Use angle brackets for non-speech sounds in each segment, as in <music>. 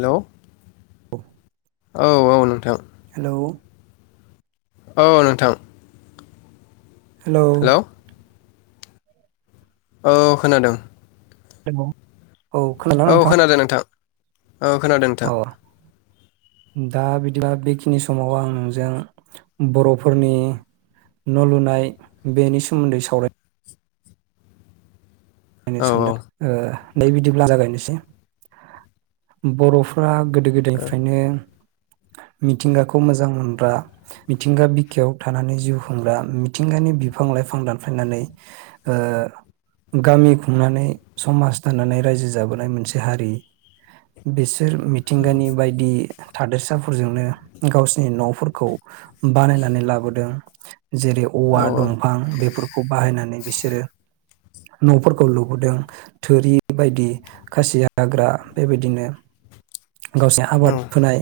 हेल' औ औ औ नोंथां हेल' औ नोंथां हेलौ औ खोनादों हेलौ औ खोनादोंना औ खोनादों नोंथां औ खोनादों अ नोंथां दा बिदिबा बेखिनि समाव आं नोंजों बर'फोरनि न' लुनाय बेनि सोमोन्दै सावराय नो औ औ औ सानदों ओ दे बिदिब्ला जागायनोसै बर' फोरा गोदो गोदायनिफ्रायनो मिथिंगाखौ मोजां मोनग्रा मिथिंगा बिखायाव थानानै जिउ खुंग्रा मिथिंगानि बिफां लाइफां दानफायनानै ओ गामि माने समाज दानानै रायजो जाबोनाय मोनसे हारि बिस सोर औ मिथिंगानि बायदि थादेरसाफोरजोंनो गावसिनि न'फोरखौ बानायनानै लाबोदों जेरै औवा औ दंफां बेफोरखौ बाहायनानै बिसोरो न'फोर खौ लुबोदों थुरि बायदि खासि हाग्रा बेबायदिनो गाव जे औ आबाद फोनाय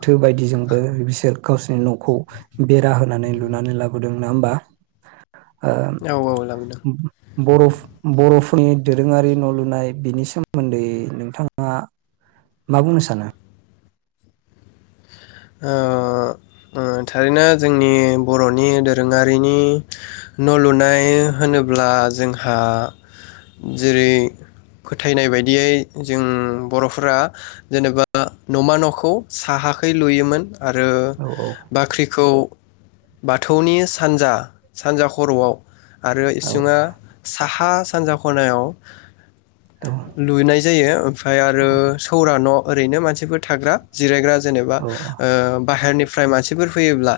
थो बायदिजोंबो बिसोर गावसोनि न'खौ बेरा होनानै लुनानै लाबोदों ना होमबा ओ औ लाबोदों बर'फ बर'फोरनि दोरोङारि न' लुनाय बिनि सोमोन्दै नोंथाङा मा बुंनो सानो? ओ ओ थारैनो जोंनि बर'नि दोरोङारिनि न' लुनाय होनोब्ला जोंहा जेरै फोथायनाय बायदियै जों बर'फोरा जेनेबा न'मा न'खौ साहाखै लुयोमोन आरो औ बाख्रिखौ बाथौनि सानजा सानजा खर'आव आरो औ इसुङा साहा सानजा ख'नायाव औ लुनाय जायो । ओफ्रय आरो सौरा न' ओरैनो मानसिफोर थाग्रा जिरायग्रा जेन ओ बाहेरनि फ्राय मानसिफोर फैयोब्ला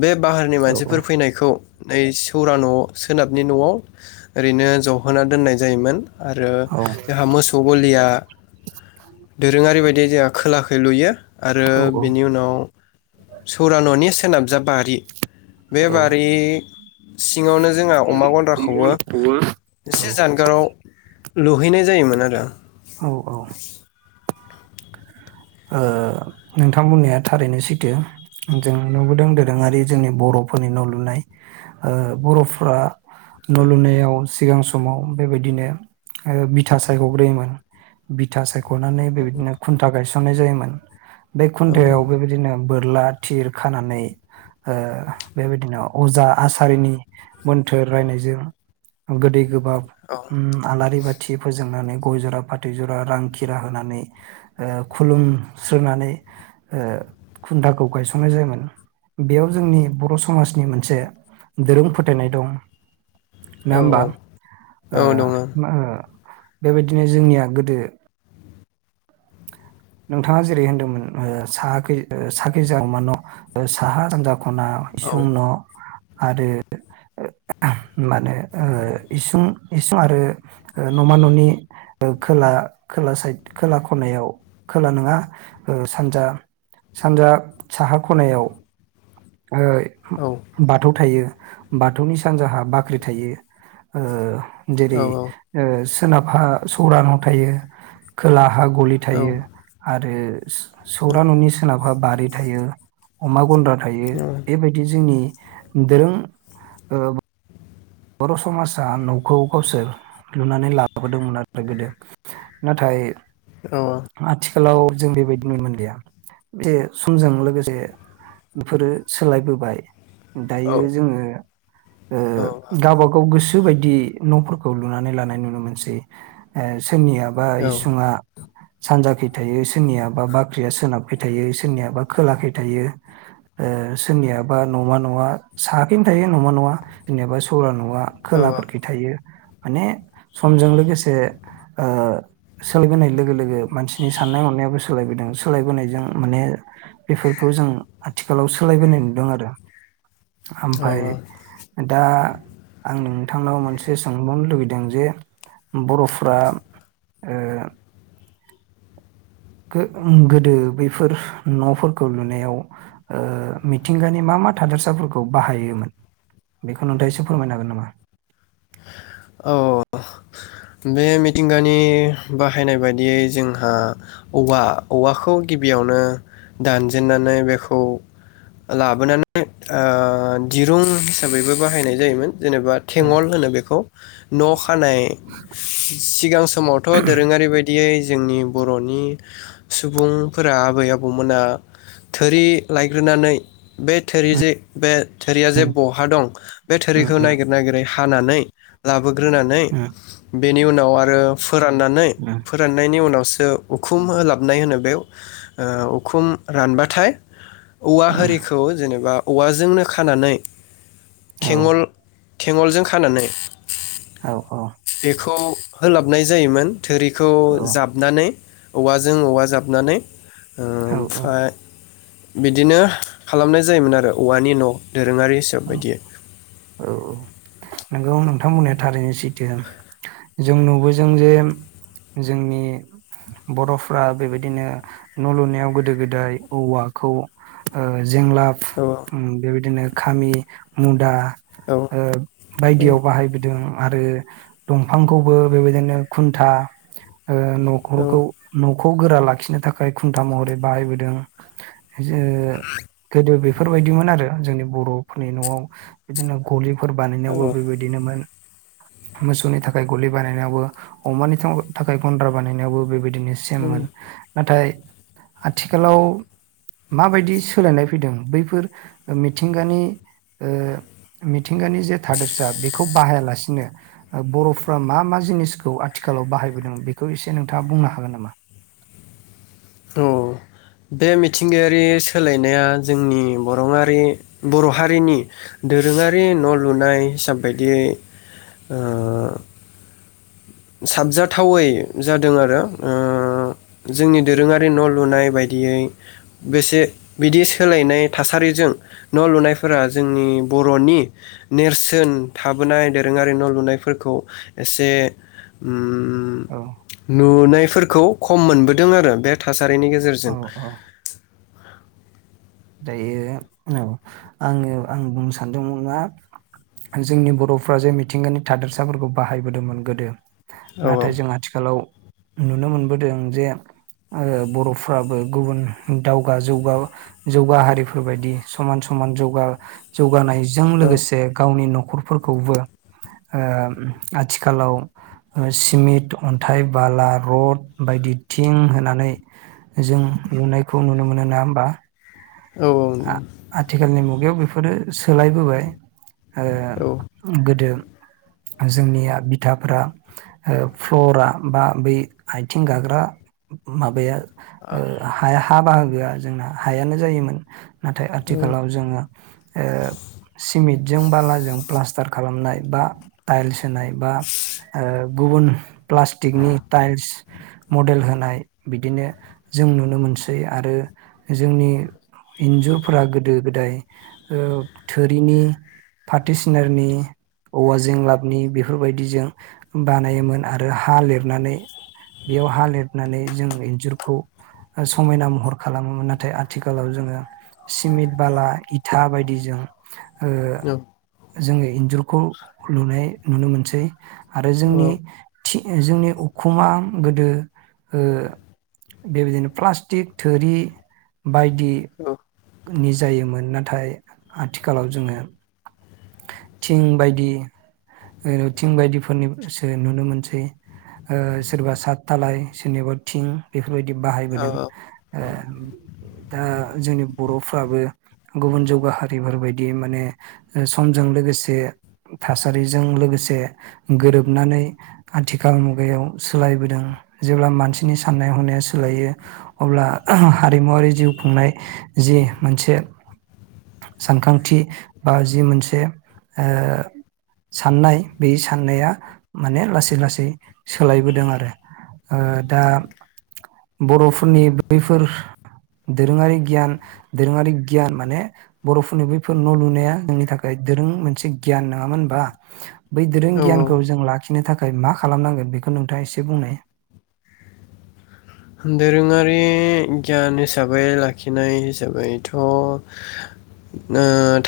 बे बाहारनि औ औ मानसिफोर फैनायखौ नै सौरा न' सोनाबनि न'आव ओरैनो ज'होना दोननाय जायोमोन । आरो औ जोहा मोसौ गलिया दोरोङारि बायदि देहा खोलाखै लुयो । औ आरो बेनि उनाव सौरा न'नि सो नाबजा बारि बे बारि सिङावनो जोंहा अमा गन्द्राखौबो इसे जानगाराव लुहैनाय जायोमोन आरो औ औ ओ नोंथां बुंनाया थारैनो सैथो । जों नुबोदों दोरोङारि जोंनि बर'फोरनि न' लुनाय ओ बर'फ्रा न' लुनायाव सिगां सम माव बेबायदिनो ओ बिथा सायख'ग्रोयोमोन बिथा साय ख'नानै बेबायदिनो खुनथा गायस नाय जायोमोन । बे औ खुनथायाव बेबायदिनो बोर ला थिर खानानै ओ बेबायदिनो अजा आसारिनि मोनथोर रायनायजों गोदै गो बाब ओम आलारि बा थि फोजोंनानै गय-ज'रा फाथ थै जरा रां खिरा होनानै ओ खुलुमस्रोनानै ओ खुन्थाखौ गायसंनाय जायोमोन बेयाव जोंनि बर' समाजनि मोनसे दोरों फोथायनाय दं ना औ होमबा औ ओ दङ औ औ मा ओ बेबायदिनो जोंनिया गोदो नोंथाङा जेरै होनदोंमोन ओ साहाखै ओ साखैजा नमा न ओ साहा सानजा खना इसिं न' आरो ओ मानो ओ इसुं इसुं आरो ओ न'मा न'नि खोला खोला साइद खोला खनायाव खोला नोङा ओ सानजा सानजा साहा खनायाव ओ बाथौ थायो बाथौनि सानजाहा बाख्रि थायो ओ जेरै ओ सो नाबहा सौरा न थायो खोला हा गलि थायो आरो <unintelligible> सौरा न'नि सोनाबहा बारि थायो अमा गन्द्रा थायो बेबायदि जोंनि दोरों ओ बर' समासा न'खौ गावसोर लुनानै लाबोदोंमोन आरो गोदो नाथाय औ खालाव जों बेबायदि नुनो मोनलिया बे समजों लोगोसे बेफोरो सोलायबोबाय दायो जोङो ओ गावबा गाव गोसो बायदि न'फोरखौ खौ लुनानै लानाय नुनो मोनसै ओ सोरनिया बा इसुङा सानजाखै थायो सोरनियाबा बाख्रिया सोनाबखै थायो सोरनियाबा खोलाखै थायो ओ सोरनियाबा नमा न'आ साहाखैनो थायो न'मा न'आ सौरा न'आ औ खोलाफोरखै थायो माने समजों लोगोसे ओ सोलिबोनाय लोगो लोगो मानसिनि साननाय हनायाबो सो लायबोदों सोलायबोनायजों माने बेफोरखौ जों आथिखालाव सोलायबोनाय नुदों आरो आमफाय दा आं नोंथांनाव मोनसे सोंबावनो लुुबैदों जे बर'फ्रा ओ गो ओ गोदो बैफोर न'फोरखौ लुनायाव ओ मिथिंगानि मा मा थादोरसाफोरखौ बाहायोमोन बेखौ नोंथाङा एसे फोरमायनो हागोन नामा औ बे मिथिंगानि बाहायनाय बायदियै जोंहा औवा औवाखौ गिबियावनो दानजेननानै बेखौ लाबोनानै ओ दिरुं हिसाबैबो बाहायनाय जायोमोन जेनेबा औ उम थेंगल होनो खौ न' खानाय सिगां समावथ' दोरोङारि बायदि यै जोंनि बर'नि सुबुंफोरा आबै आबौमोना थोरि लायग्रोनानै बे थोरि जे बे थोरिया जे उम बहा दं बे उम थोरिखौ नागिर नागिरै हानानै लाबो ग्रोनानै बे उम बेनि उनाव आरो फोराननानै उम फोराननायनि उनावसो जो उखुम होलाबनाय होनो ओ बे उखुम रानबाथाय औवा उम होरिखौ जेनेबा औवाजोंनो खानानै औ थेंगल थेंगलजों खानानै औ औ बेखौ होलाबनाय जायोमोन। थोरिखौ औ जाबनानै औवाजों औवा जाबनानै औ ओमफाय बिदिनो खालामनाय जायोमोन आरो औवानि न' दोरोङारि हिसाब औ बायदियै। थां बुंनाया थारैनो सैथो जों नुबोजों जे जोंनि बड'फ्रा बेबायदिनो न' लुनायाव गोदो-गोदाय औवाखौ ओ जेंलाब औ ओम बेबायदिनो खामि मुदा औ ओ बायदियाव बाहायबोदों। आरो दंफांखौबो बेबायदिनो खुनथा ओ न'खरखौ न- खौ गोरा लाखिनो थाखाय खुनथा महरै बाहायबोदों। जो गोदो बे फोरबायदिमोन आरो जोंनि बर'फोरनि न'आव बिदिनो ग'लि फोर औ बानायनायावबो बेबायदिनोमोन मोसौनि थाखाय ग'लि बानायनायावबो अमानि थ' थाखाय गनद्रा बानायनायावबो बेबाय दिनो सेममोन औ नाथाय आथिखालाव माबायदि सोलायनाय फैदों बैफोर ओ मिथिंगानि ओ मिथिंगानि जे थादोरसा बेखौ बाहायालासिनो ओ बर'फ्रा मा मा जिनिसखौ आथिखालाव बाहायबोदों बेखौ एसे नोंथाङा बुंनो हागोन नामा? औ बे मिथिंगायारि सोलायनाया जोंनि बर‌' आरि बर' हारिनि दोरोङारि न' लुनाय हिसाब बायदियै ओ साबजाथावै जादों आरो ओ जोंनि दोरोङारि न' लुनाय बायदियै बेसे बिदि सोलायनाय थासारिजों न' लुनायफोरा जोंनि बर'नि नेरसोन थाबोनाय दोरोङारि न' लुनायफोरखौ एसे उम औ उम नुनायफोर खौ खम मोनबोदों आरो बे थास सारिनि औ गेजेरजों। औ दायो औ आङो आं बुं सानदोंमोन मा जोंनि बर'फोरा जे मिथिंगानि थादोरसाफोरखौ बाहायबोदोंमोन गोदो औ नाथाय जों आथिखालाव नुनो मोनबोदों जे आरो बर'फ्राबो गुबुन दावगा जौगा जौगा हारिफोर बादि समान समान जौगा जौगानाय जों लोगोसे गावनि न ख'रफोरखौबो ओम आथिखालाव ओ सिमेन्ट अन्थाइ बाला रड बायदि थिं होनानै जों लुनायखौ नुनो मोनो। नङा होमबा? औ आ आथिखालनि मु गायाव बेफोरो सोलायबोबाय ओ औ गोदो जोंनिया बिथाफ्रा फ्लरा बा बै आथिं गाग्रा माबाया ओ हा बाहागो आ जोंना हायानो जायोमोन नाथाय आथिखालाव जोङो ओ सिमेट जों बाला जों प्लास्टार खालामनाय बा टाइलस होनाय बा ओ गुबुन प्लास्टिकनि टाइल्स मडेल होनाय बिदिनो जों नुनो मोनसै आरो जोंनि इन्जुरफोरा गोदो गोदाय ओ थोरिनि फाथ सिनानि औवा जेंलाबनि बेफोरबायदिजों बानायोमोन आरो हा लिरनानै बेयाव हा लिरनानै जों इन्जुरखौ समायना महर खालामोमोन नाथाय आथि खालाव जोङो सिमेन्ट बाला इथा बायदिजों ओ औ जोङो इन्जुरखौ लुनाय नुनो मोनसै आरो जोंनि जोंनि उखुमा गोदो ओ बेबायदिनो प्लास्टिक थोरि बायदि नि जायोमोन नाथाय आथिखालाव जोङो थिं बायदि ओ थिं बायदिफोरनि सो नुनो मोनसै ओ सोरबा सात दालाय सोरनिबा थिं बेफो रबायदि बाहायबोदों दा जोंनि बर'फ्राबो गुबुन जौगाहारि फोरबायदि मानेओ समजों लोगोसे थासारिजों लोगोसे गोरोबनानै आथिखाल मुगायाव सोलायबोदों जेब्ला मानसिनि साननाय हनाया सोलायो अब्ला हारिमुवारि जिउ खुंनाय जि मोनसे सानखांथि बा जि मोनसे से ओ साननाय बे साननाया माने लासै लासै सोलायबोदों आरो ओ दा बर'फोरनि बैफोर दोरोङारि गियान दोरोङारि गियान माने बर'फोरनि बैफोर न' लुनाया जोंनि था खाय दोरों मोनसे गियान नङामोन होमबा बै दोरों औ औ गियानखौ जों ला खिनो थाखाय मा खालामनांगोन बेखौ नोंथाङा एसे बुंनाय दोरोङारि गियान हिसाबै लाखिनाय हिसाबैथ' ओ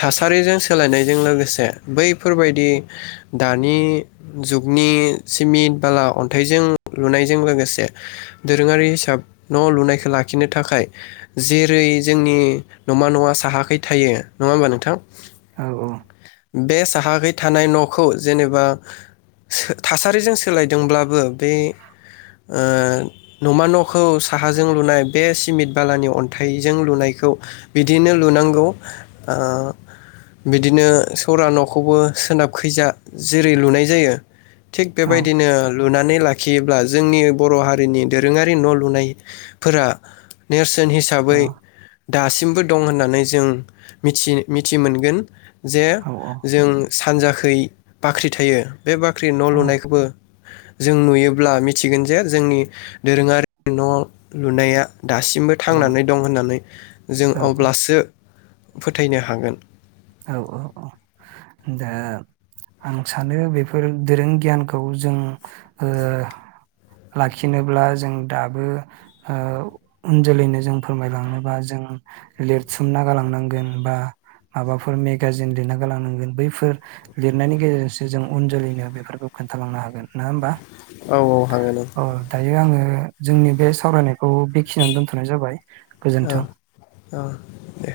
थासारिजों सोलायनायजों लोगोसे बैफोरबायदि दानि जुगनि सिमिट बाला अन्थाइजों लुनायजों लोगोसे दोरोङारि हिसाब न' लुनायखौ लाखिनो थाखाय जेरै जोंनि नमा नङा साहाखै थायो नङा होमबा नोंथां? औ बे साहाखै थानाय न'खौ जेनेबा थासारिजों सोलायदोंब्लाबो बे ओ न'मा न'खौ साहाजों लुनाय बे सिमिट बालानि अन्थाइजों लुनायखौ बिदिनो लुनांगौ ओ बिदिनो सरा न'खौबो सोनाबखैजा जेरै लुनाय जायो थिग औ बेबायदिनो लुनानै ला खियोब्ला जोंनि बर' हारिनि दोरोङारि न' लुनायफोरा नेर सोन हिसाबै दासिमबो दं होननानै जों मिथि मिथि मोनगोन जे औ जों सानजाखै बाख्रि थायो। बे बाख्रि न' औ औ लुनायखौबो जों नुयोब्ला मिथिगोन जे जोंनि दोरोङारि न' लुनाया दासिमबो थांनानै दं होननानै जों औ अब्लासो फोथायनो हागोन। औ-औ-औ दा आं सानो बेफोर दोरों गियानखौ जों ओ लाखिनोब्ला जों दाबो उन जोलैनो जों फोरमायलांनोबा जों लिरथुमना गालांनांगोन बा माबाफोर मेगाजिन लिरना गालांनांगोन बैफोर लिरनायनि गेजेरजोंसो जों उन जोलैनो बेफोरखौ खोनथालांनो हागोन नङा होमबा? औ औ हागोन औ अ दायो आङो जोंनि बे सावरायनायखौ बेखिनियाव दोनथ'नाय जाबाय। गोजोन्थों। औ औ दे